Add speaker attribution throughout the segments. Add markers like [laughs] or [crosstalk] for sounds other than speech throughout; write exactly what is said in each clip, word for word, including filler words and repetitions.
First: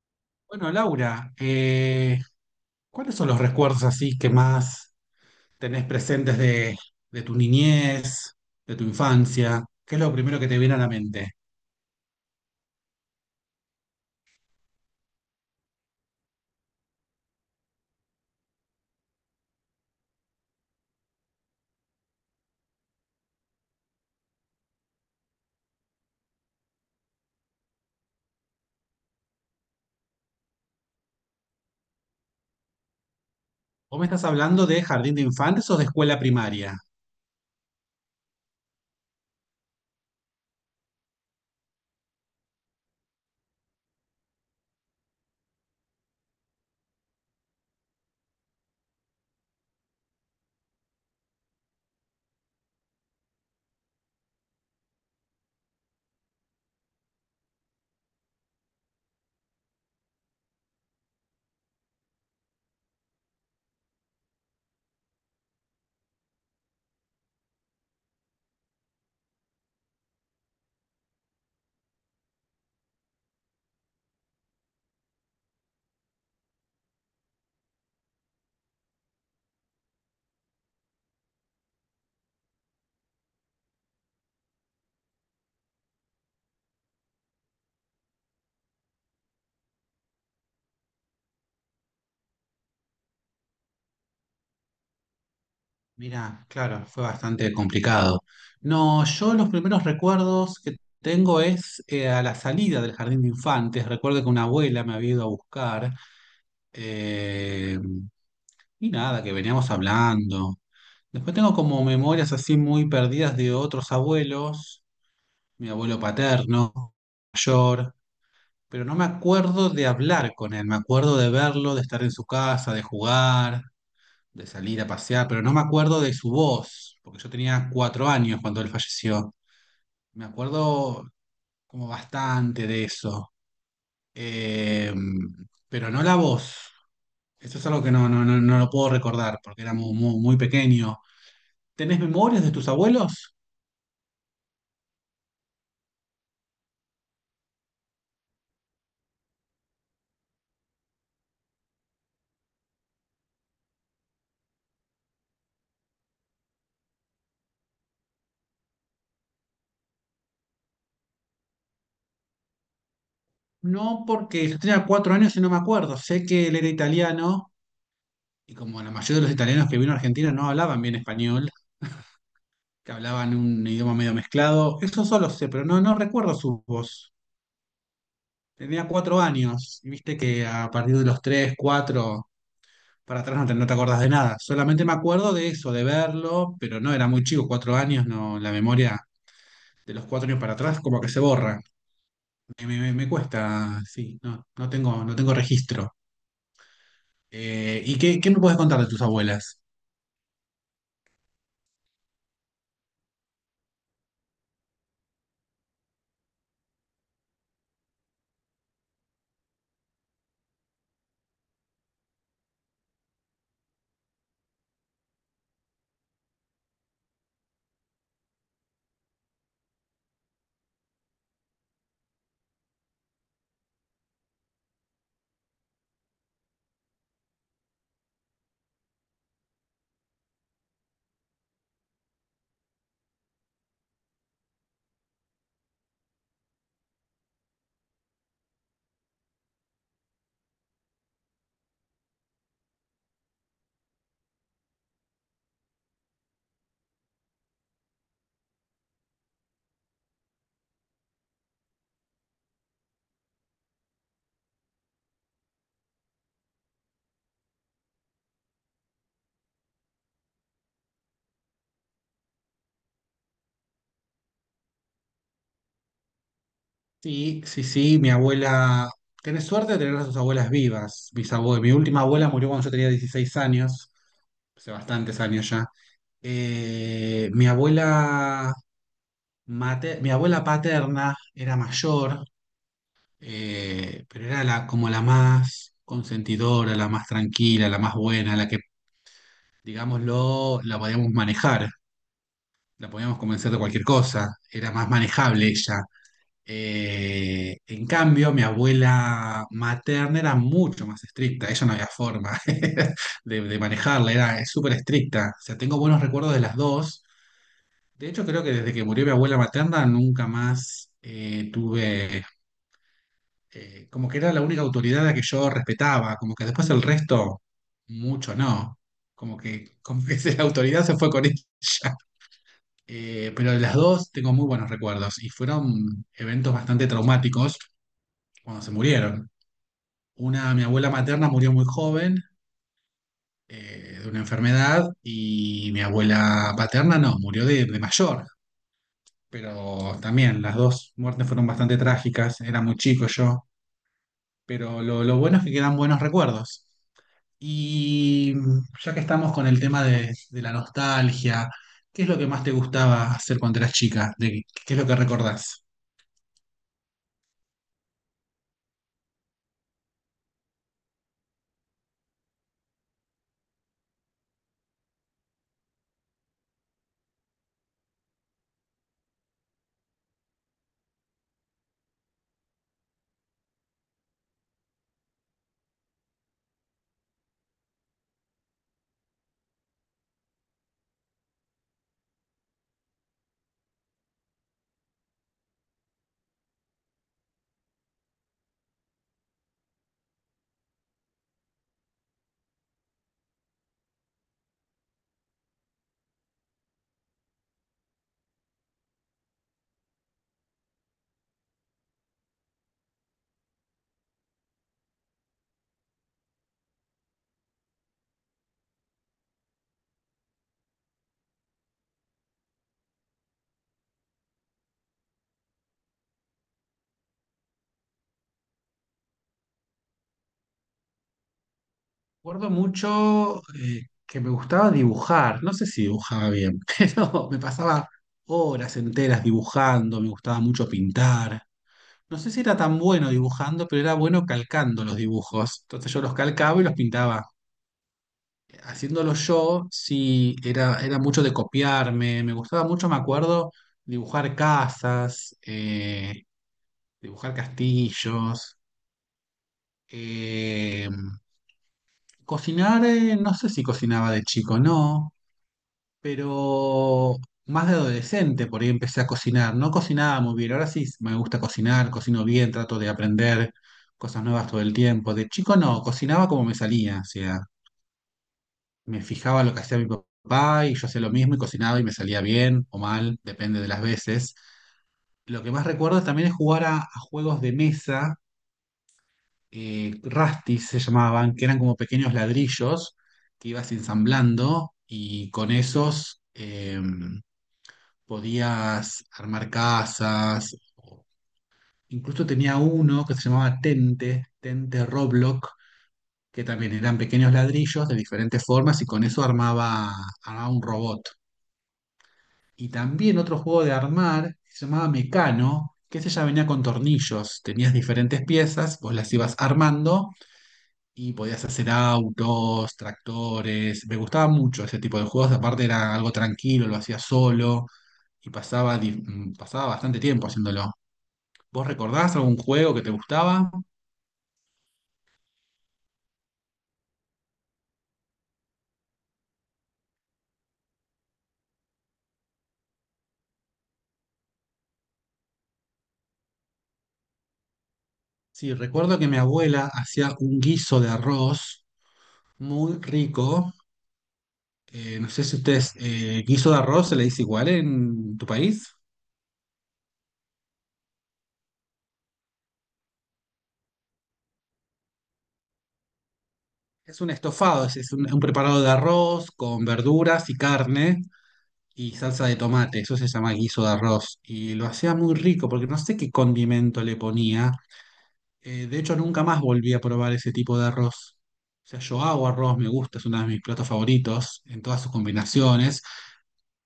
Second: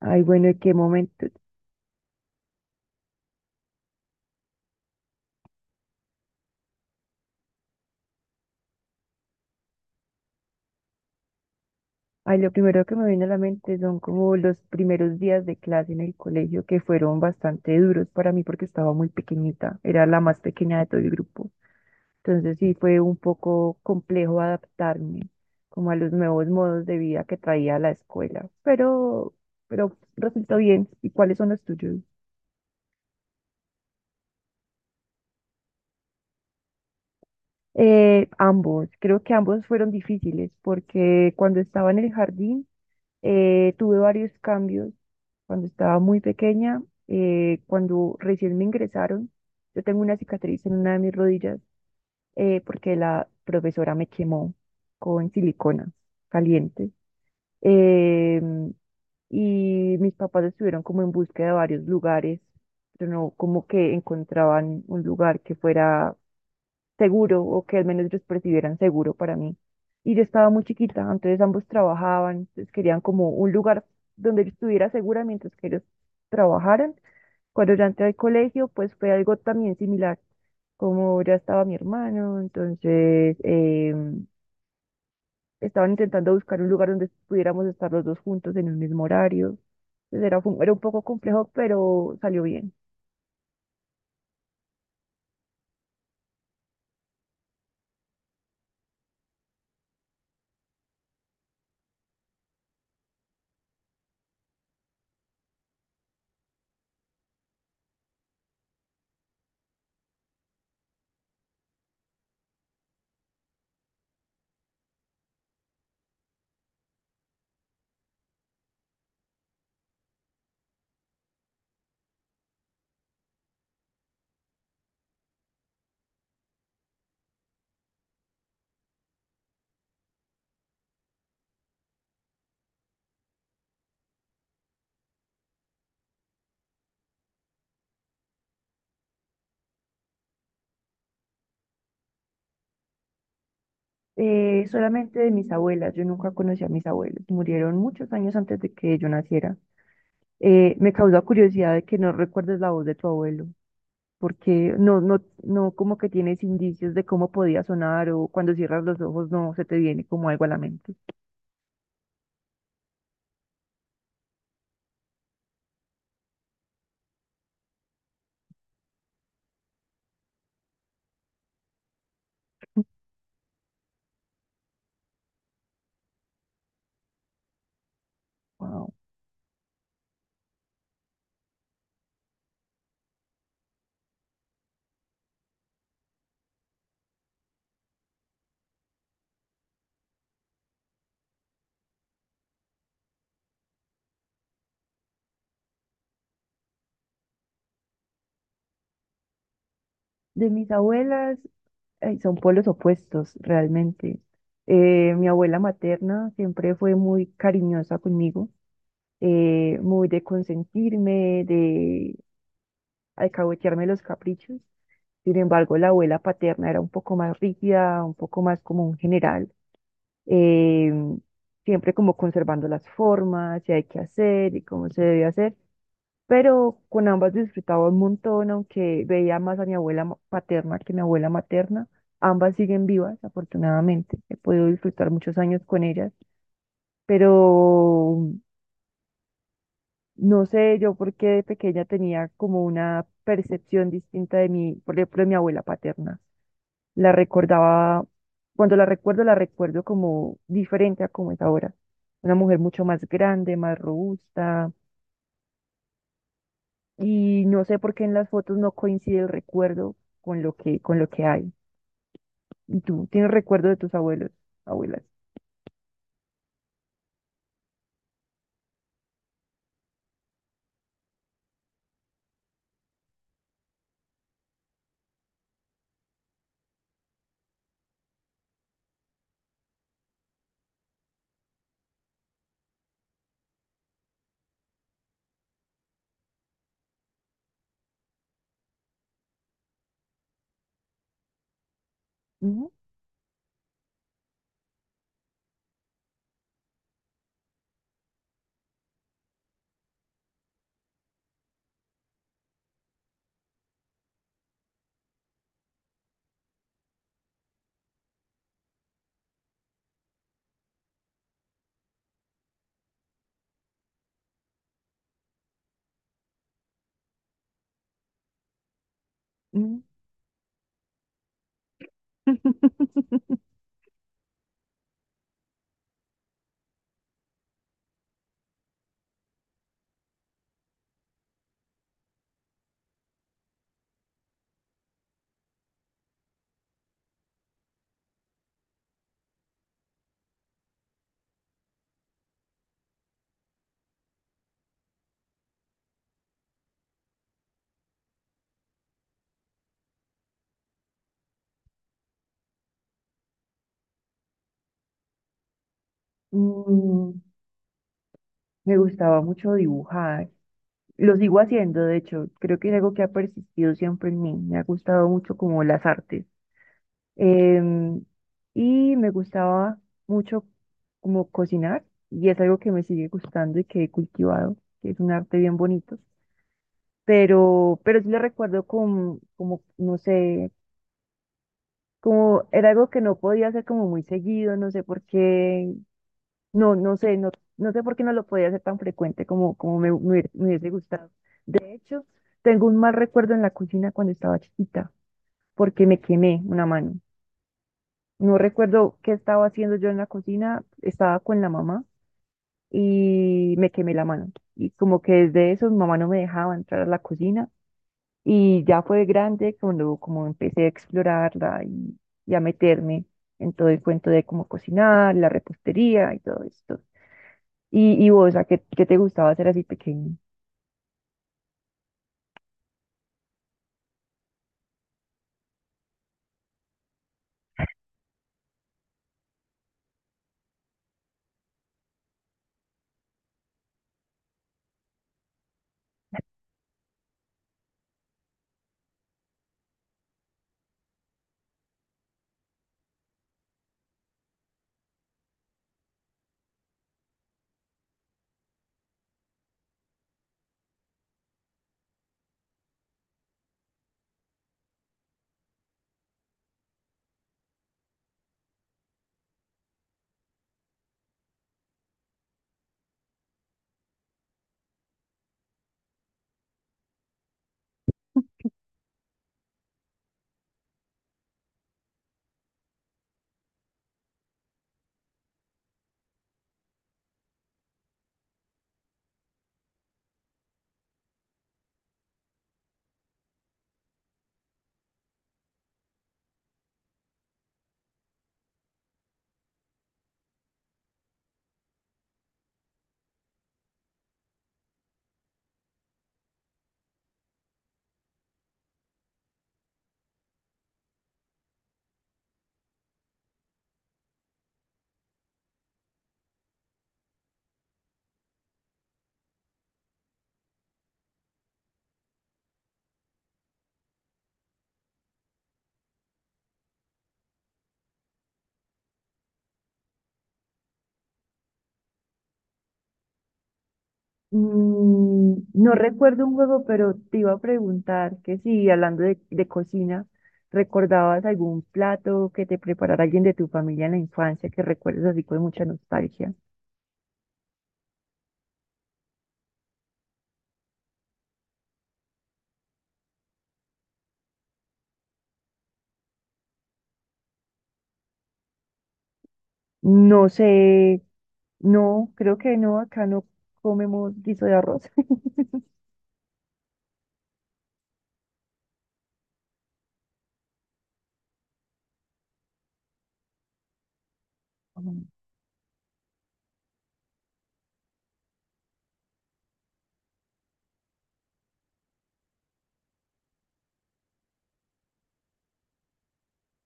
Speaker 1: Ay, bueno, ¿en
Speaker 2: Bueno,
Speaker 1: qué momento?
Speaker 2: Laura, eh, ¿cuáles son los recuerdos así que más tenés presentes de, de tu niñez, de tu infancia? ¿Qué es lo primero que te viene a la mente?
Speaker 1: Ay, lo primero que me viene a la mente son como los primeros días de clase en el colegio que fueron bastante duros para mí porque estaba muy pequeñita, era la más pequeña de todo el grupo. Entonces sí fue un poco complejo adaptarme como a los nuevos modos de vida que traía la escuela, pero, pero resultó bien. ¿Y cuáles son los tuyos?
Speaker 2: ¿Vos me estás hablando de jardín de infantes o de escuela primaria?
Speaker 1: Eh, ambos, creo que ambos fueron difíciles porque cuando estaba en el jardín, Eh, tuve varios cambios cuando estaba muy pequeña. Eh, cuando recién me ingresaron, yo tengo una cicatriz en una de mis rodillas eh, porque la profesora me quemó con silicona caliente. Em, y mis papás estuvieron como en búsqueda de varios lugares, pero no como que encontraban un lugar que fuera seguro o que al menos ellos percibieran seguro para mí. Y yo estaba muy chiquita, entonces ambos trabajaban, entonces querían como un lugar donde yo estuviera segura mientras que ellos trabajaran. Cuando ya entré al colegio, pues fue algo también similar, como ya estaba mi hermano, entonces eh, estaban intentando buscar un lugar donde pudiéramos estar los dos juntos en el mismo horario. Entonces era, fu- era un poco complejo, pero salió bien.
Speaker 2: Mira, claro, fue bastante complicado. No, yo los primeros recuerdos que tengo es eh, a la salida del jardín de infantes. Recuerdo que una abuela me había ido a buscar. eh, Y nada, que veníamos hablando. Después tengo como memorias así muy perdidas de otros abuelos, mi abuelo paterno, mayor, pero no me acuerdo de hablar con él, me acuerdo de verlo, de estar en su casa, de jugar, de salir a pasear, pero no me acuerdo de su voz, porque yo tenía cuatro años cuando él falleció. Me acuerdo como bastante de eso, eh, pero no la voz. Eso es algo que no, no, no, no lo puedo recordar, porque era muy, muy muy pequeño. ¿Tenés memorias de tus abuelos?
Speaker 1: Eh, solamente de mis abuelas, yo nunca conocí a mis abuelos, murieron muchos años antes de que yo naciera. Eh, me causa curiosidad de que no recuerdes la voz de tu abuelo, porque no, no, no como que tienes indicios de cómo podía sonar o cuando cierras los ojos no se te viene como algo a la mente.
Speaker 2: No, porque yo tenía cuatro años y no me acuerdo. Sé que él era italiano y como la mayoría de los italianos que vino a Argentina no hablaban bien español, que hablaban un idioma medio mezclado, eso solo sé, pero no, no recuerdo su voz. Tenía
Speaker 1: Wow.
Speaker 2: cuatro años y viste que a partir de los tres, cuatro, para atrás no te, no te acordás de nada. Solamente me acuerdo de eso, de verlo, pero no, era muy chico, cuatro años, no, la memoria de los cuatro años para atrás como que se borra. Me, me- me cuesta, sí, no, no tengo, no tengo registro. Eh, ¿y qué, qué me puedes contar de tus abuelas?
Speaker 1: De mis abuelas, ay, son polos opuestos realmente. Eh, mi abuela materna siempre fue muy cariñosa conmigo, eh, muy de consentirme, de alcahuetearme los caprichos. Sin embargo, la abuela paterna era un poco más rígida, un poco más como un general, eh, siempre como conservando las formas, qué hay que hacer y cómo se debe hacer. Pero con ambas disfrutaba un montón, aunque veía más a mi abuela ma- paterna que a mi abuela materna. Ambas siguen vivas, afortunadamente. He podido disfrutar muchos años con ellas, pero no sé yo por qué de pequeña tenía como una percepción distinta de mi, por ejemplo, de mi abuela paterna. La recordaba, cuando la recuerdo, la recuerdo como diferente a como es ahora. Una mujer mucho más grande, más robusta. Y no sé por qué en las fotos no coincide el recuerdo con lo que, con lo que hay. ¿Y tú tienes recuerdo de tus abuelos, abuelas?
Speaker 2: Sí, sí, sí, mi abuela. Tenés suerte de tener a tus abuelas vivas, mis abue mi última abuela murió cuando yo tenía dieciséis años, hace bastantes años ya. Eh, mi abuela mate- Mi abuela paterna era mayor, eh, pero era la, como la más consentidora, la más tranquila, la más buena, la que, digámoslo, la podíamos manejar,
Speaker 1: Ujú,
Speaker 2: la podíamos convencer de cualquier cosa, era más manejable ella. Eh, en cambio, mi abuela materna era mucho más estricta, ella no había forma [laughs] de, de manejarla, era súper estricta. O sea, tengo buenos recuerdos de las dos. De hecho, creo que desde que murió mi abuela materna nunca más eh, tuve, eh, como que era la única autoridad a la que yo respetaba, como que después el resto, mucho no. Como que,
Speaker 1: ujú.
Speaker 2: como que [laughs] la autoridad se fue con [laughs] ella. Eh,
Speaker 1: [laughs]
Speaker 2: pero de las dos tengo muy buenos recuerdos y fueron eventos bastante traumáticos cuando se murieron. Una, mi abuela materna murió muy joven eh, de una enfermedad y mi abuela paterna no, murió de, de mayor, pero también las dos muertes fueron bastante trágicas, era muy chico yo, pero lo, lo bueno es que quedan buenos recuerdos. Y mm, ya que estamos con el tema de, de la nostalgia, ¿qué es lo que más te gustaba hacer cuando eras chica? ¿De- ¿qué es lo que recordás?
Speaker 1: Mm, me gustaba mucho dibujar. Lo sigo haciendo, de hecho. Creo que es algo que ha persistido siempre en mí. Me ha gustado mucho como las artes. Em, y me gustaba mucho como cocinar. Y es algo que me sigue gustando y que he cultivado, que es un arte bien bonito. Pero, pero sí lo recuerdo como, como, no sé, como era algo que no podía hacer como muy seguido, no sé por qué, no, no sé, no, no sé por qué no lo podía hacer tan frecuente como, como me, me hubiera- me hubiese gustado. De hecho, tengo un mal recuerdo en la cocina cuando estaba chiquita, porque me quemé una mano. No recuerdo qué estaba haciendo yo en la cocina, estaba con la mamá y me quemé la mano. Y como que desde eso mi mamá no me dejaba entrar a la cocina y ya fue grande cuando como empecé a explorarla y, y a meterme en todo el cuento de cómo cocinar, la repostería y todo esto. ¿Y, y vos, a qué, qué te gustaba hacer así pequeño?
Speaker 2: Recuerdo mucho eh, que me gustaba dibujar, no sé si dibujaba bien, [laughs] pero me pasaba horas enteras dibujando, me gustaba mucho pintar. No sé si era tan bueno dibujando, pero era bueno calcando los dibujos. Entonces yo los calcaba y los pintaba. Haciéndolo yo, sí, era, era mucho de copiarme, me gustaba mucho, me acuerdo, dibujar casas, eh, dibujar castillos, eh, cocinar, eh, no sé si cocinaba de chico, no. Pero más de adolescente por ahí empecé a cocinar. No cocinaba muy bien, ahora sí me gusta cocinar, cocino bien, trato de aprender cosas nuevas todo el tiempo. De chico no, cocinaba como me salía, o sea, me fijaba lo que hacía mi papá y yo hacía lo mismo y cocinaba y me salía bien o mal, depende de las veces. Lo que más recuerdo también es jugar a, a juegos de mesa, eh, Rastis se llamaban, que eran como pequeños ladrillos que ibas ensamblando y con esos em, podías armar casas. o- Incluso tenía uno que se llamaba Tente, Tente Roblox, que también eran pequeños ladrillos de diferentes formas y con eso armaba, armaba un robot. Y también otro juego de armar que se llamaba Mecano, que ese ya venía con tornillos. Tenías diferentes piezas, vos las ibas armando y podías hacer autos, tractores. Me gustaba mucho ese tipo de juegos, aparte era algo tranquilo, lo hacía solo y pasaba, di- mm, pasaba bastante tiempo haciéndolo. ¿Vos recordás algún juego que te gustaba?
Speaker 1: Mm, no recuerdo un juego, pero te iba a preguntar que si, hablando de, de cocina, ¿recordabas algún plato que te preparara alguien de tu familia en la infancia que recuerdes así con mucha nostalgia?
Speaker 2: Sí, recuerdo que mi abuela hacía un guiso de arroz muy rico. Eh, no sé si ustedes, eh, guiso de arroz se le dice igual en tu país.
Speaker 1: No sé, no, creo que no, acá no comemos guiso de arroz.
Speaker 2: Es un estofado, es, es un, un preparado de arroz con verduras y carne y salsa de tomate. Eso se llama guiso de arroz. Y lo hacía muy
Speaker 1: [laughs]
Speaker 2: rico porque no sé qué condimento le ponía. Eh, de hecho, nunca más volví a probar ese tipo de arroz. O sea, yo hago arroz, me gusta, es uno de mis platos favoritos en todas sus combinaciones.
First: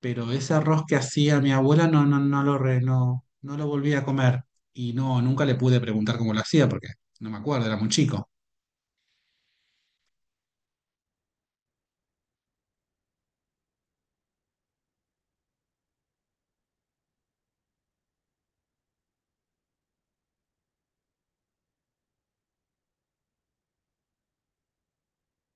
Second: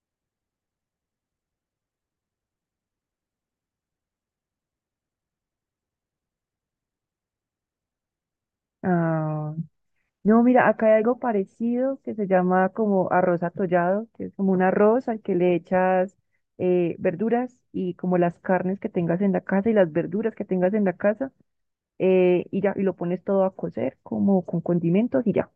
Speaker 2: Pero ese arroz que hacía mi abuela no, no, no lo re- no, no lo volví a comer. Y no, nunca le pude preguntar cómo lo hacía porque no me acuerdo, era muy chico.
Speaker 1: Ah, no, mira, acá hay algo parecido que se llama como arroz atollado, que es como un arroz al que le echas eh, verduras y como las carnes que tengas en la casa y las verduras que tengas en la casa eh, y ya, y lo pones todo a cocer como con condimentos y ya.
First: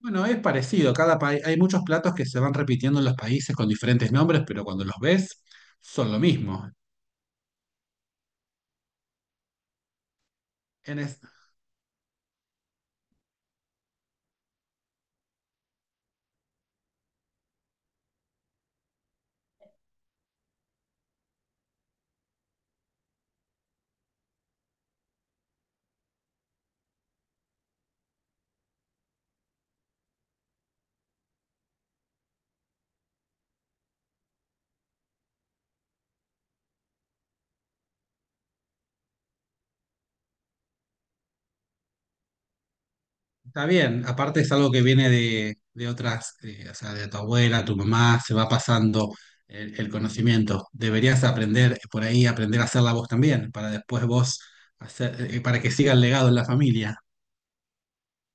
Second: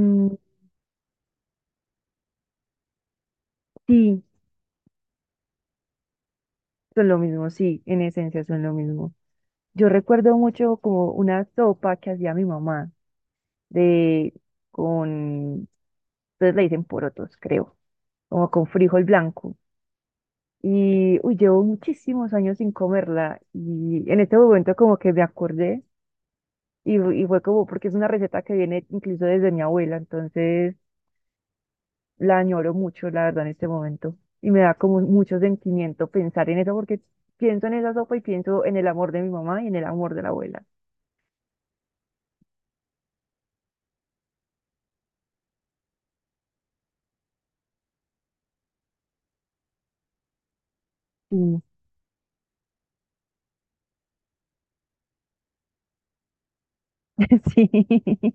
Speaker 2: Bueno, es parecido, cada país, hay muchos platos que se van repitiendo en los países con diferentes
Speaker 1: sí,
Speaker 2: nombres, pero cuando los ves son lo mismo.
Speaker 1: son lo mismo, sí, en esencia son lo mismo. Yo recuerdo mucho
Speaker 2: En
Speaker 1: como
Speaker 2: es-
Speaker 1: una sopa que hacía mi mamá de con, ustedes le dicen porotos, creo, como con frijol blanco. Y uy, llevo muchísimos años sin comerla y en este momento como que me acordé y, y fue como porque es una receta que viene incluso desde mi abuela, entonces la añoro mucho, la verdad, en este momento. Y me da como mucho sentimiento pensar en eso porque pienso en esa sopa y pienso en el amor de mi mamá y en el amor de la abuela.
Speaker 2: Está bien, aparte es algo que viene de, de otras, eh, o sea, de tu abuela, tu mamá, se va pasando el, el conocimiento. Deberías
Speaker 1: Mm.
Speaker 2: aprender por ahí, aprender a hacerla vos también, para después vos hacer, eh, para que siga el legado en la familia.
Speaker 1: [laughs] Sí.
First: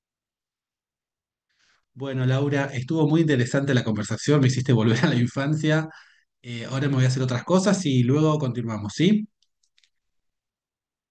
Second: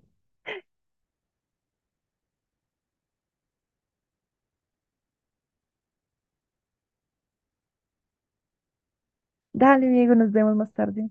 Speaker 2: Bueno, Laura, estuvo muy interesante la conversación, me hiciste volver a la infancia. Eh, ahora me voy a hacer otras cosas y luego continuamos, ¿sí?
Speaker 1: Dale, Diego, nos vemos más tarde.